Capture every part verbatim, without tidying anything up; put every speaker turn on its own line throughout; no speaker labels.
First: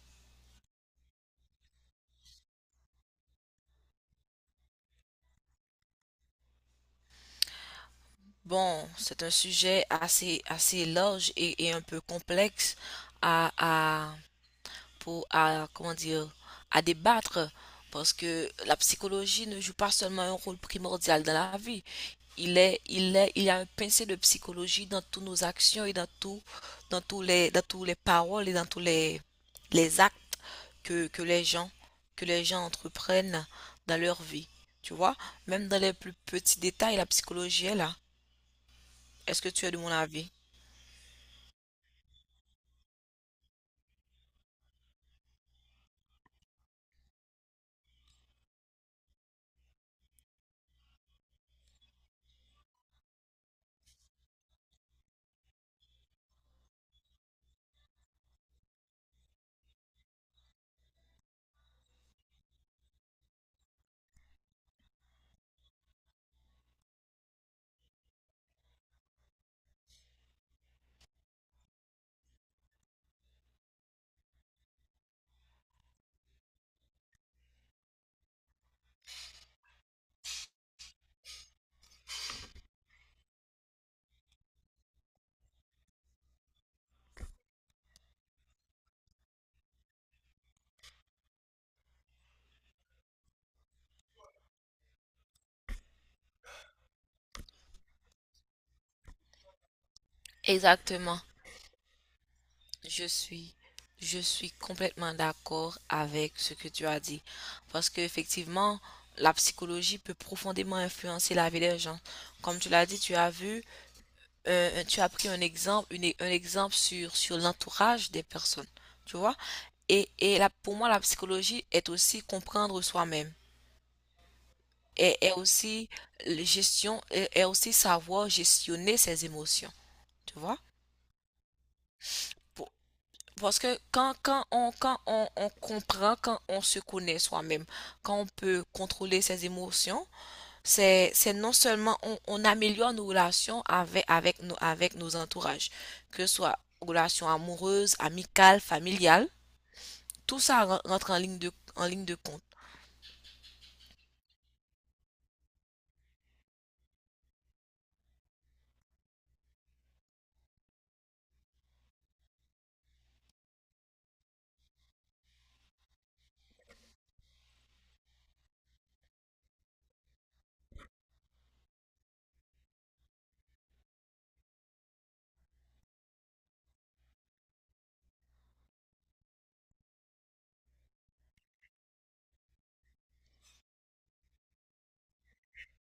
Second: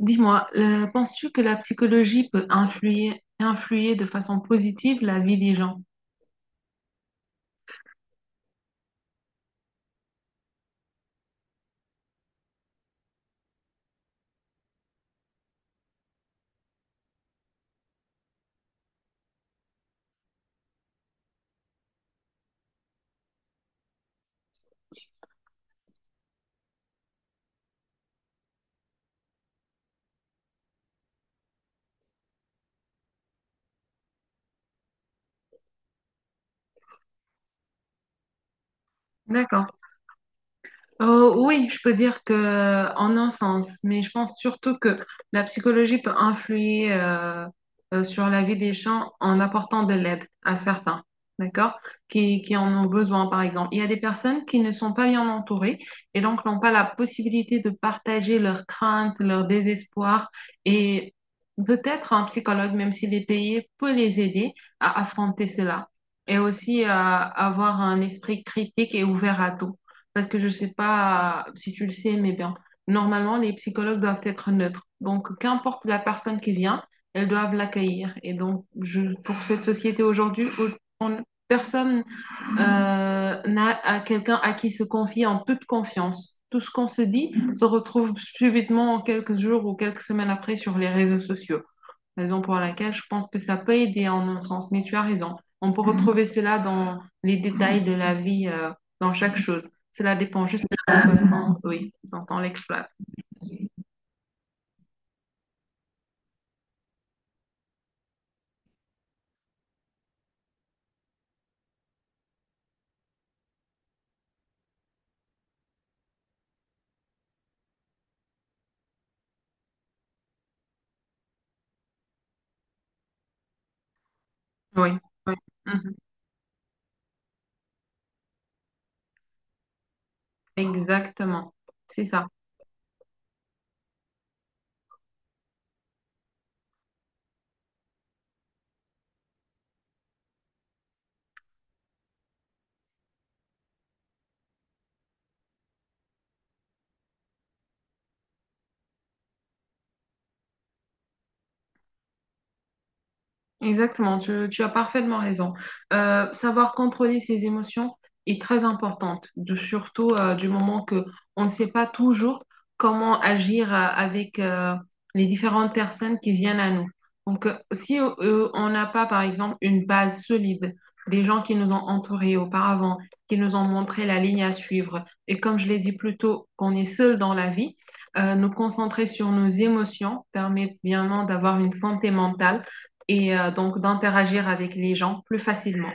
Dis-moi, euh, penses-tu que la psychologie peut influer, influer de façon positive la vie des gens?
Bon, c'est un sujet assez, assez large et, et un peu complexe à, à, pour, à, comment dire, à débattre parce que la psychologie ne joue pas seulement un rôle primordial dans la vie. Il est, il est, il y a un pincé de psychologie dans toutes nos actions et dans tout, dans tous les, dans tous les paroles et dans tous les, les actes que, que les gens, que les gens entreprennent dans leur vie. Tu vois, même dans les plus petits détails, la psychologie est là. Est-ce que tu es de
D'accord.
mon avis?
Euh, oui, je peux dire que en un sens, mais je pense surtout que la psychologie peut influer euh, euh, sur la vie des gens en apportant de l'aide à certains, d'accord, qui, qui en ont besoin, par exemple. Il y a des personnes qui ne sont pas bien entourées et donc n'ont pas la possibilité de partager leurs craintes, leur désespoir et peut-être un psychologue, même s'il est payé, peut les aider à affronter cela et aussi à avoir un esprit critique et ouvert à tout. Parce que je ne sais pas si tu le sais, mais bien, normalement, les psychologues doivent être neutres. Donc, qu'importe la personne qui vient, elles doivent l'accueillir. Et donc, je, pour cette société aujourd'hui, où on- personne euh, n'a à quelqu'un à qui se confier en toute confiance. Tout ce qu'on se dit se retrouve subitement quelques jours ou quelques semaines après sur les réseaux sociaux, raison pour laquelle je pense que ça peut aider en un sens, mais tu as raison. On peut retrouver cela dans les détails de la vie, euh, dans chaque chose. Cela dépend juste de la
Exactement.
façon, oui, dont on l'exploite.
Je suis, je suis complètement d'accord avec ce que tu as dit. Parce qu'effectivement, la psychologie peut profondément influencer la vie des gens. Comme tu l'as dit, tu as vu, euh, tu as pris un exemple, une- un exemple sur, sur l'entourage des personnes. Tu vois? Et, et là, pour moi, la psychologie est aussi comprendre soi-même.
Oui,
Et est
oui.
aussi
Mhm.
euh, gestion, est est aussi savoir gestionner ses émotions. Tu vois?
Exactement. C'est ça.
Pour- Parce que quand, quand, on, quand on, on comprend, quand on se connaît soi-même, quand on peut contrôler ses émotions, c'est, c'est non seulement on, on améliore nos relations avec, avec, nos, avec nos entourages, que ce soit relations amoureuses, amicales, familiales, tout ça ren- rentre en ligne de, en ligne de compte.
Exactement, tu, tu as parfaitement raison. Euh, savoir contrôler ses émotions est très importante, de- surtout euh, du moment que on ne sait pas toujours comment agir euh, avec euh, les différentes personnes qui viennent à nous. Donc, euh, si euh, on n'a pas, par exemple, une base solide des gens qui nous ont entourés auparavant, qui nous ont montré la ligne à suivre, et comme je l'ai dit plus tôt, qu'on est seul dans la vie, euh, nous concentrer sur nos émotions permet bien d'avoir une santé mentale et euh, donc d'interagir avec les gens plus facilement.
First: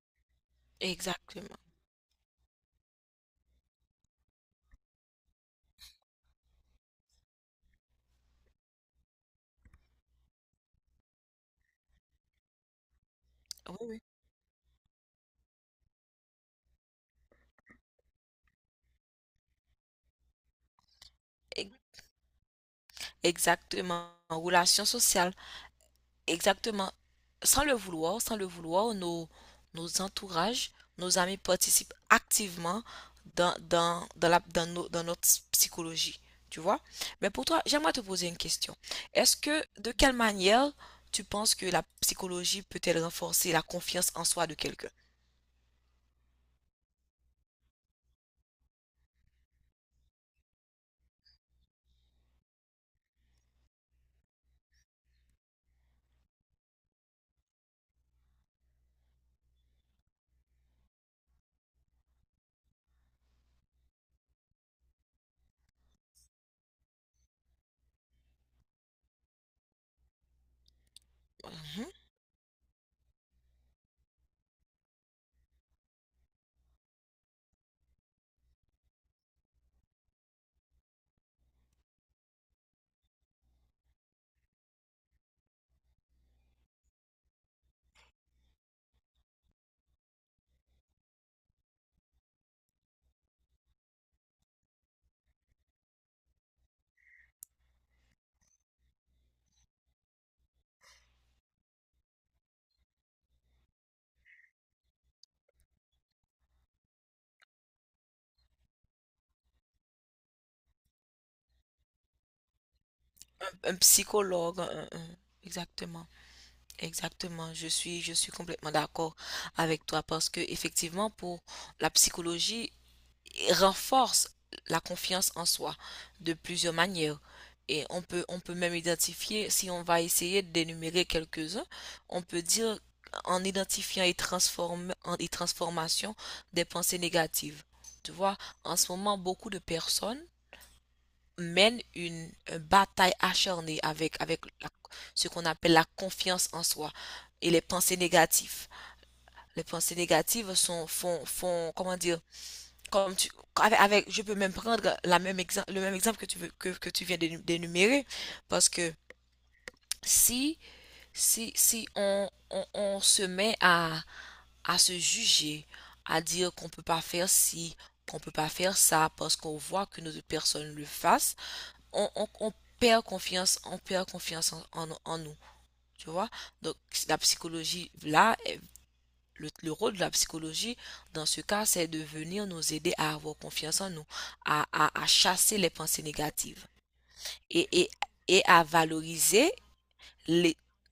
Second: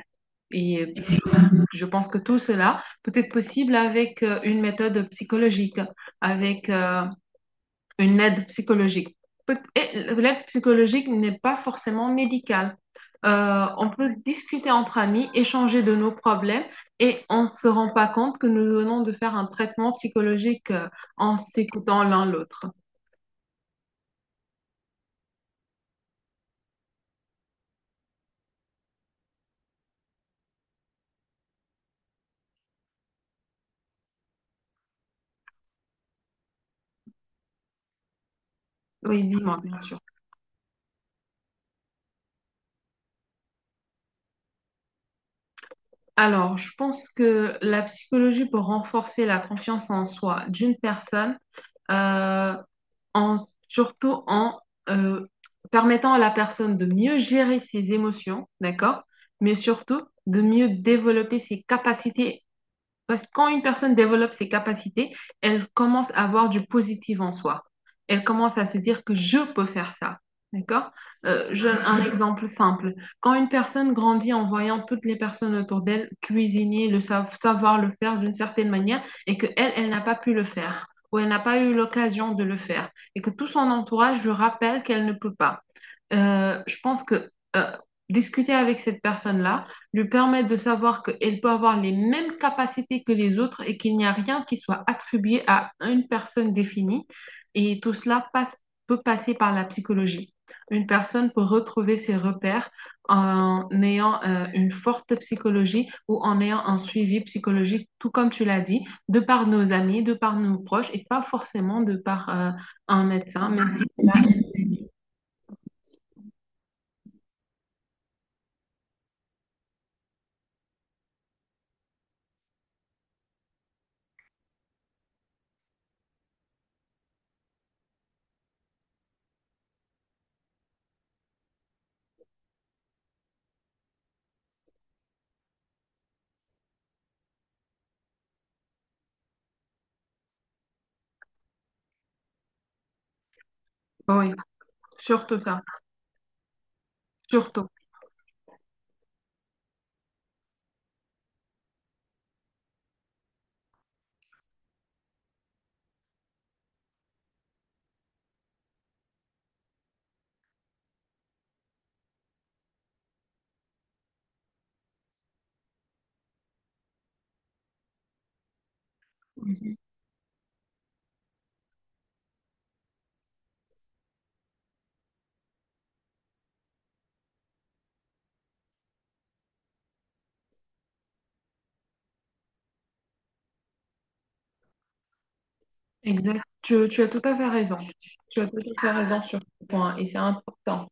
Et
Exactement.
je pense que tout cela peut être possible avec euh, une méthode psychologique, avec euh, une aide psychologique. L'aide psychologique n'est pas forcément médicale. Euh,
Oui,
on
oui.
peut discuter entre amis, échanger de nos problèmes et on ne se rend pas compte que nous venons de faire un traitement psychologique euh, en
E-
s'écoutant l'un l'autre.
Exactement. En relation sociale. Exactement. Sans le vouloir, sans le vouloir, nos, nos entourages, nos amis participent activement dans, dans, dans la, dans, nos- dans notre psychologie, tu vois. Mais pour toi, j'aimerais te poser une question.
Oui,
Est-ce
dis-moi,
que,
bien
de
sûr.
quelle manière tu penses que la psychologie peut-elle renforcer la confiance en soi de quelqu'un?
Alors, je pense que la psychologie peut renforcer la confiance en soi d'une personne, euh, en, surtout en euh, permettant à la personne de mieux gérer ses émotions, d'accord? Mais surtout de mieux développer ses capacités parce que quand une personne développe ses capacités, elle commence à avoir du positif en soi. Elle commence à se dire que je peux faire ça. D'accord? Euh, je- donne
Mhm.
un exemple simple. Quand une personne grandit en voyant toutes les personnes autour d'elle cuisiner, le sa- savoir le faire d'une certaine manière, et que elle, elle n'a pas pu le faire, ou elle n'a pas eu l'occasion de le faire, et que tout son entourage lui rappelle qu'elle ne peut pas euh, je pense que euh, discuter avec cette personne-là lui permet de savoir qu'elle peut avoir les mêmes capacités que les autres et qu'il n'y a rien qui soit attribué à une personne définie. Et tout cela passe, peut passer par la psychologie. Une personne peut retrouver ses repères en ayant euh, une forte psychologie ou en ayant un suivi psychologique, tout comme tu l'as dit, de par nos amis, de par nos proches et pas forcément de par euh, un médecin, mais
Un psychologue, un- un- exactement. Exactement, je suis, je suis complètement d'accord avec toi parce que effectivement, pour la psychologie, renforce la confiance en soi de plusieurs manières. Et on peut, on peut même identifier, si on va essayer de d'énumérer quelques-uns, on peut dire en identifiant et, transforme, en- et transformation des pensées négatives. Tu vois, en ce moment, beaucoup de personnes mènent une, une bataille acharnée avec,
oui,
avec la- ce
surtout
qu'on
ça.
appelle la confiance en soi et les
Surtout.
pensées négatives. Les pensées négatives sont, font, font, comment dire, comme tu, avec, avec- je peux même prendre la même exemple, le même exemple que tu veux, que, que tu viens d'énu- d'énumérer, parce que si, si, si on, on, on se met à, à se juger, à dire qu'on peut pas faire ci, qu'on peut pas faire ça, parce qu'on
Mhm.
voit que nos personnes le fassent, on, on, on perd confiance, on perd confiance en, en, en nous, tu vois? Donc la psychologie là le, le rôle de la psychologie dans ce cas, c'est de venir nous aider à avoir confiance en nous, à, à- à chasser les pensées
Exact.
négatives
Tu, tu as tout à fait
et,
raison.
et,
Tu
et
as tout
à
à fait raison sur
valoriser
ce point et c'est
les,
important.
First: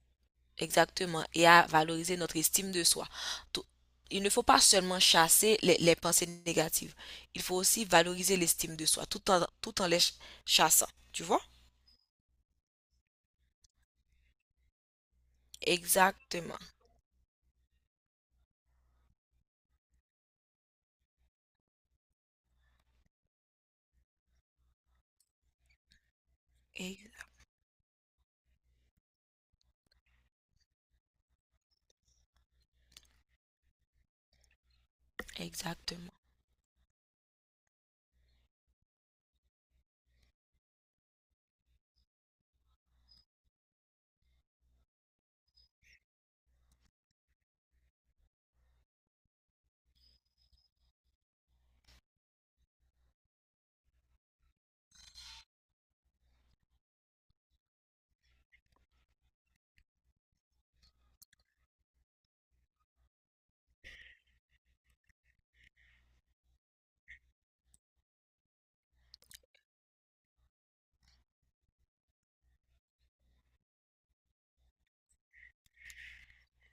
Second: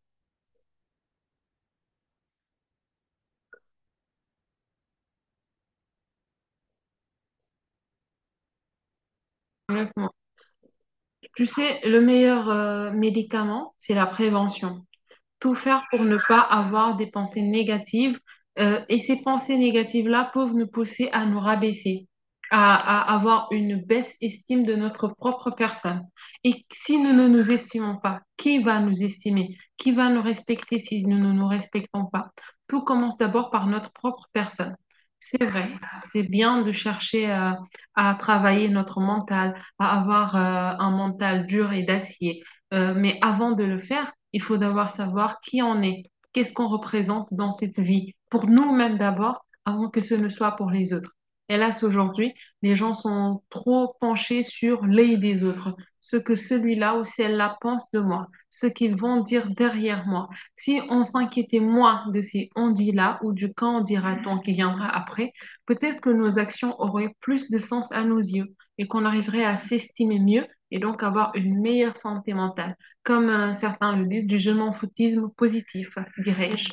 exactement, et à valoriser notre estime de soi. Tout- il ne faut pas seulement chasser les, les pensées négatives, il faut aussi valoriser l'estime de soi tout en, tout en les
Honnêtement.
chassant, tu vois?
Tu sais, le meilleur euh, médicament, c'est la prévention. Tout faire pour ne pas
Exactement.
avoir des pensées négatives. Euh, et ces pensées négatives-là peuvent nous pousser à nous rabaisser, à, à avoir une baisse estime de notre propre personne. Et si nous ne nous estimons pas, qui va nous estimer? Qui va nous respecter si nous ne nous respectons pas? Tout commence d'abord par notre propre personne. C'est vrai,
Exactement.
c'est bien de chercher euh, à travailler notre mental, à avoir euh, un mental dur et d'acier euh, mais avant de le faire, il faut d'abord savoir qui on est, qu'est-ce qu'on représente dans cette vie, pour nous-mêmes d'abord, avant que ce ne soit pour les autres. Hélas, aujourd'hui, les gens sont trop penchés sur les des autres, ce que celui-là ou celle-là pense de moi, ce qu'ils vont dire derrière moi. Si on s'inquiétait moins de ces on dit là ou du quand on dira-t-on qui viendra après, peut-être que nos actions auraient plus de sens à nos yeux et qu'on arriverait à s'estimer mieux et donc avoir une meilleure santé mentale. Comme euh, certains le disent, du je m'en foutisme positif, dirais-je.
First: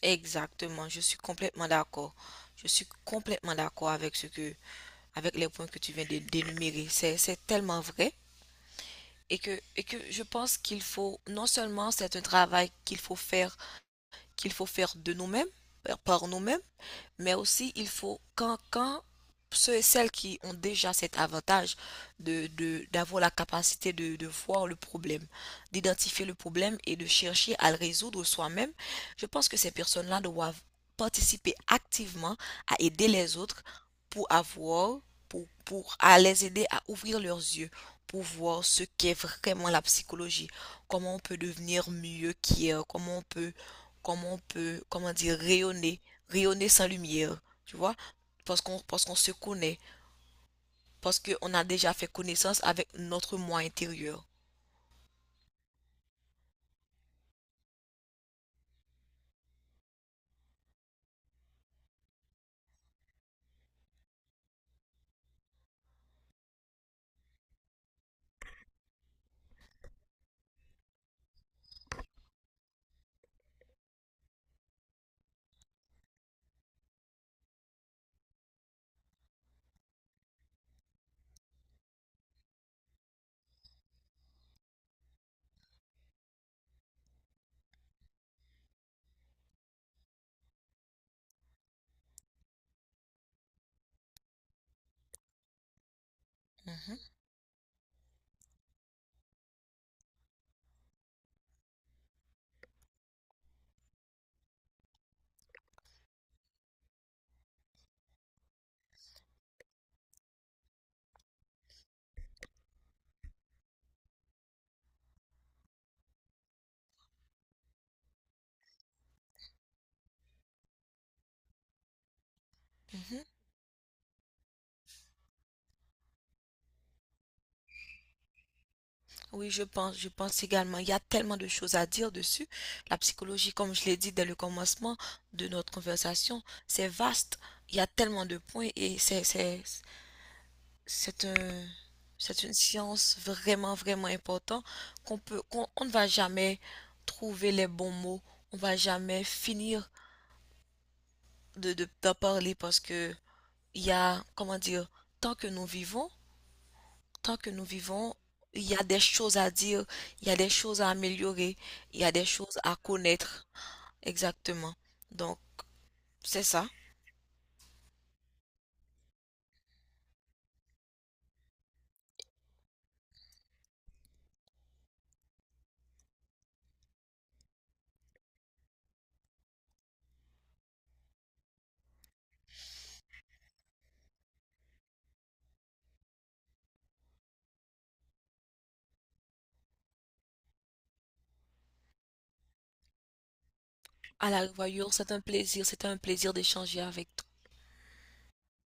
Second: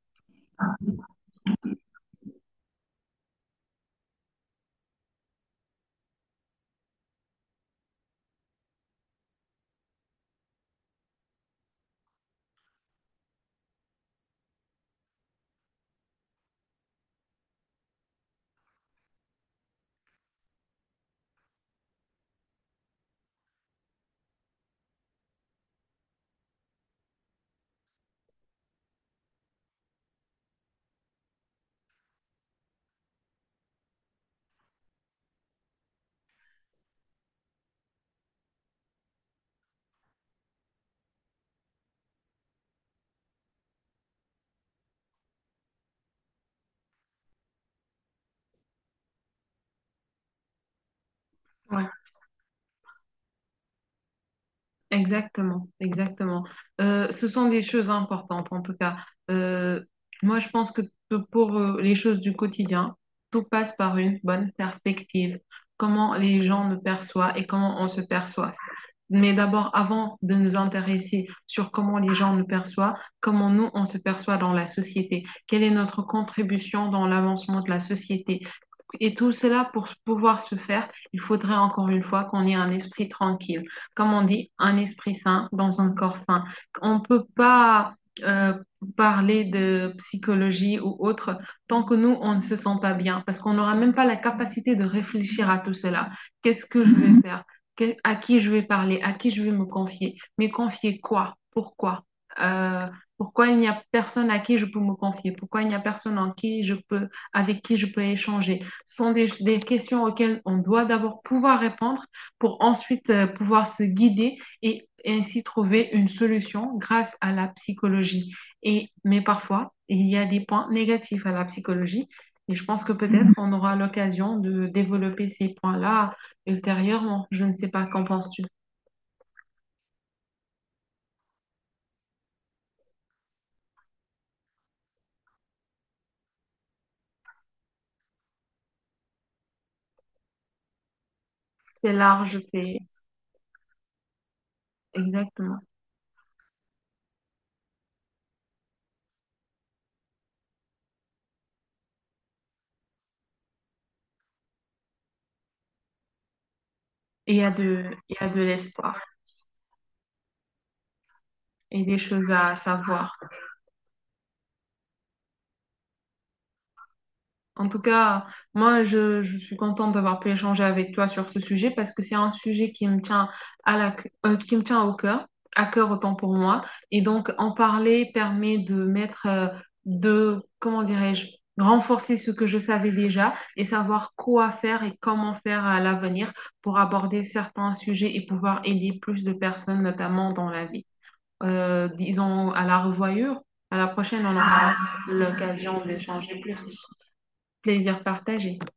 Exactement. Je suis complètement d'accord. Je suis complètement d'accord avec ce que, avec les points que tu viens de d'énumérer. C'est tellement vrai. Et que, et que je pense qu'il faut, non seulement c'est un travail qu'il faut faire, qu'il faut faire de nous-mêmes, par nous-mêmes, mais aussi, il faut, quand, quand ceux et celles qui ont déjà cet avantage de, de- d'avoir la capacité de, de voir le problème, d'identifier le problème et de chercher à le résoudre soi-même, je pense que ces personnes-là doivent participer activement à aider les autres pour avoir, pour, pour à les aider à ouvrir leurs yeux, pour voir ce qu'est vraiment la psychologie, comment on peut devenir mieux qu'hier, comment on peut, comment on peut, comment dire, rayonner rayonner sans lumière, tu vois, parce qu'on parce qu'on se connaît, parce qu'on a
Ouais.
déjà fait connaissance avec notre moi intérieur.
Exactement, exactement. Euh, ce sont des choses importantes en tout cas. Euh, Moi, je pense que p- pour euh, les choses du quotidien, tout passe par une bonne perspective, comment les gens nous perçoivent et comment on se perçoit. Mais d'abord, avant de nous intéresser sur comment les gens nous perçoivent, comment nous, on se perçoit dans la société, quelle est notre contribution dans l'avancement de la société. Et tout cela, pour pouvoir se faire, il faudrait encore une fois qu'on ait un esprit tranquille, comme on dit, un esprit sain dans un corps sain. On ne peut pas euh, parler de psychologie ou autre tant que nous, on ne se sent pas bien, parce qu'on n'aura même pas la capacité de réfléchir à tout cela. Qu'est-ce que je
Mhm,
vais faire? À qui je vais parler? À qui je vais me confier? Mais confier quoi? Pourquoi? Euh, Pourquoi il n'y a personne à qui je peux me confier? Pourquoi il n'y a personne en qui je peux, avec qui je peux échanger? Ce sont des, des questions auxquelles on doit d'abord pouvoir répondre pour ensuite euh, pouvoir se guider et, et ainsi trouver une solution grâce à la psychologie. Et, mais parfois, il y a des points négatifs à la psychologie et je pense que
mhm.
peut-être on aura l'occasion de développer ces points-là ultérieurement. Je ne sais pas, qu'en penses-tu?
Oui, je pense, je pense également. Il y a tellement de choses à dire dessus. La psychologie, comme je l'ai dit dès le commencement de notre conversation, c'est vaste. Il y a tellement de points et c'est, c'est, c'est un,
C'est large,
c'est une
c'est
science vraiment, vraiment importante qu'on peut,
exactement.
qu'on, on ne va jamais trouver les bons mots. On va jamais finir de, de, d'en parler parce que il y a, comment dire, tant que nous vivons,
Et
tant
il y a
que nous
de,
vivons,
il y a de
il y a
l'espoir
des choses à dire, il y a des choses à améliorer,
et des
il y a des
choses à
choses à
savoir.
connaître. Exactement. Donc, c'est ça.
En tout cas, moi, je, je suis contente d'avoir pu échanger avec toi sur ce sujet parce que c'est un sujet qui me tient à la, euh, qui me tient au cœur, à cœur autant pour moi. Et donc, en parler permet de mettre, euh, de, comment dirais-je, renforcer ce que je savais déjà et savoir quoi faire et comment faire à l'avenir pour aborder certains sujets et pouvoir aider plus de personnes, notamment dans la vie. Euh, disons à la revoyure. À la prochaine,
À
on
la
aura
revoyure, c'est un plaisir,
l'occasion
c'était un plaisir
d'échanger plus,
d'échanger avec toi.
plaisir partagé.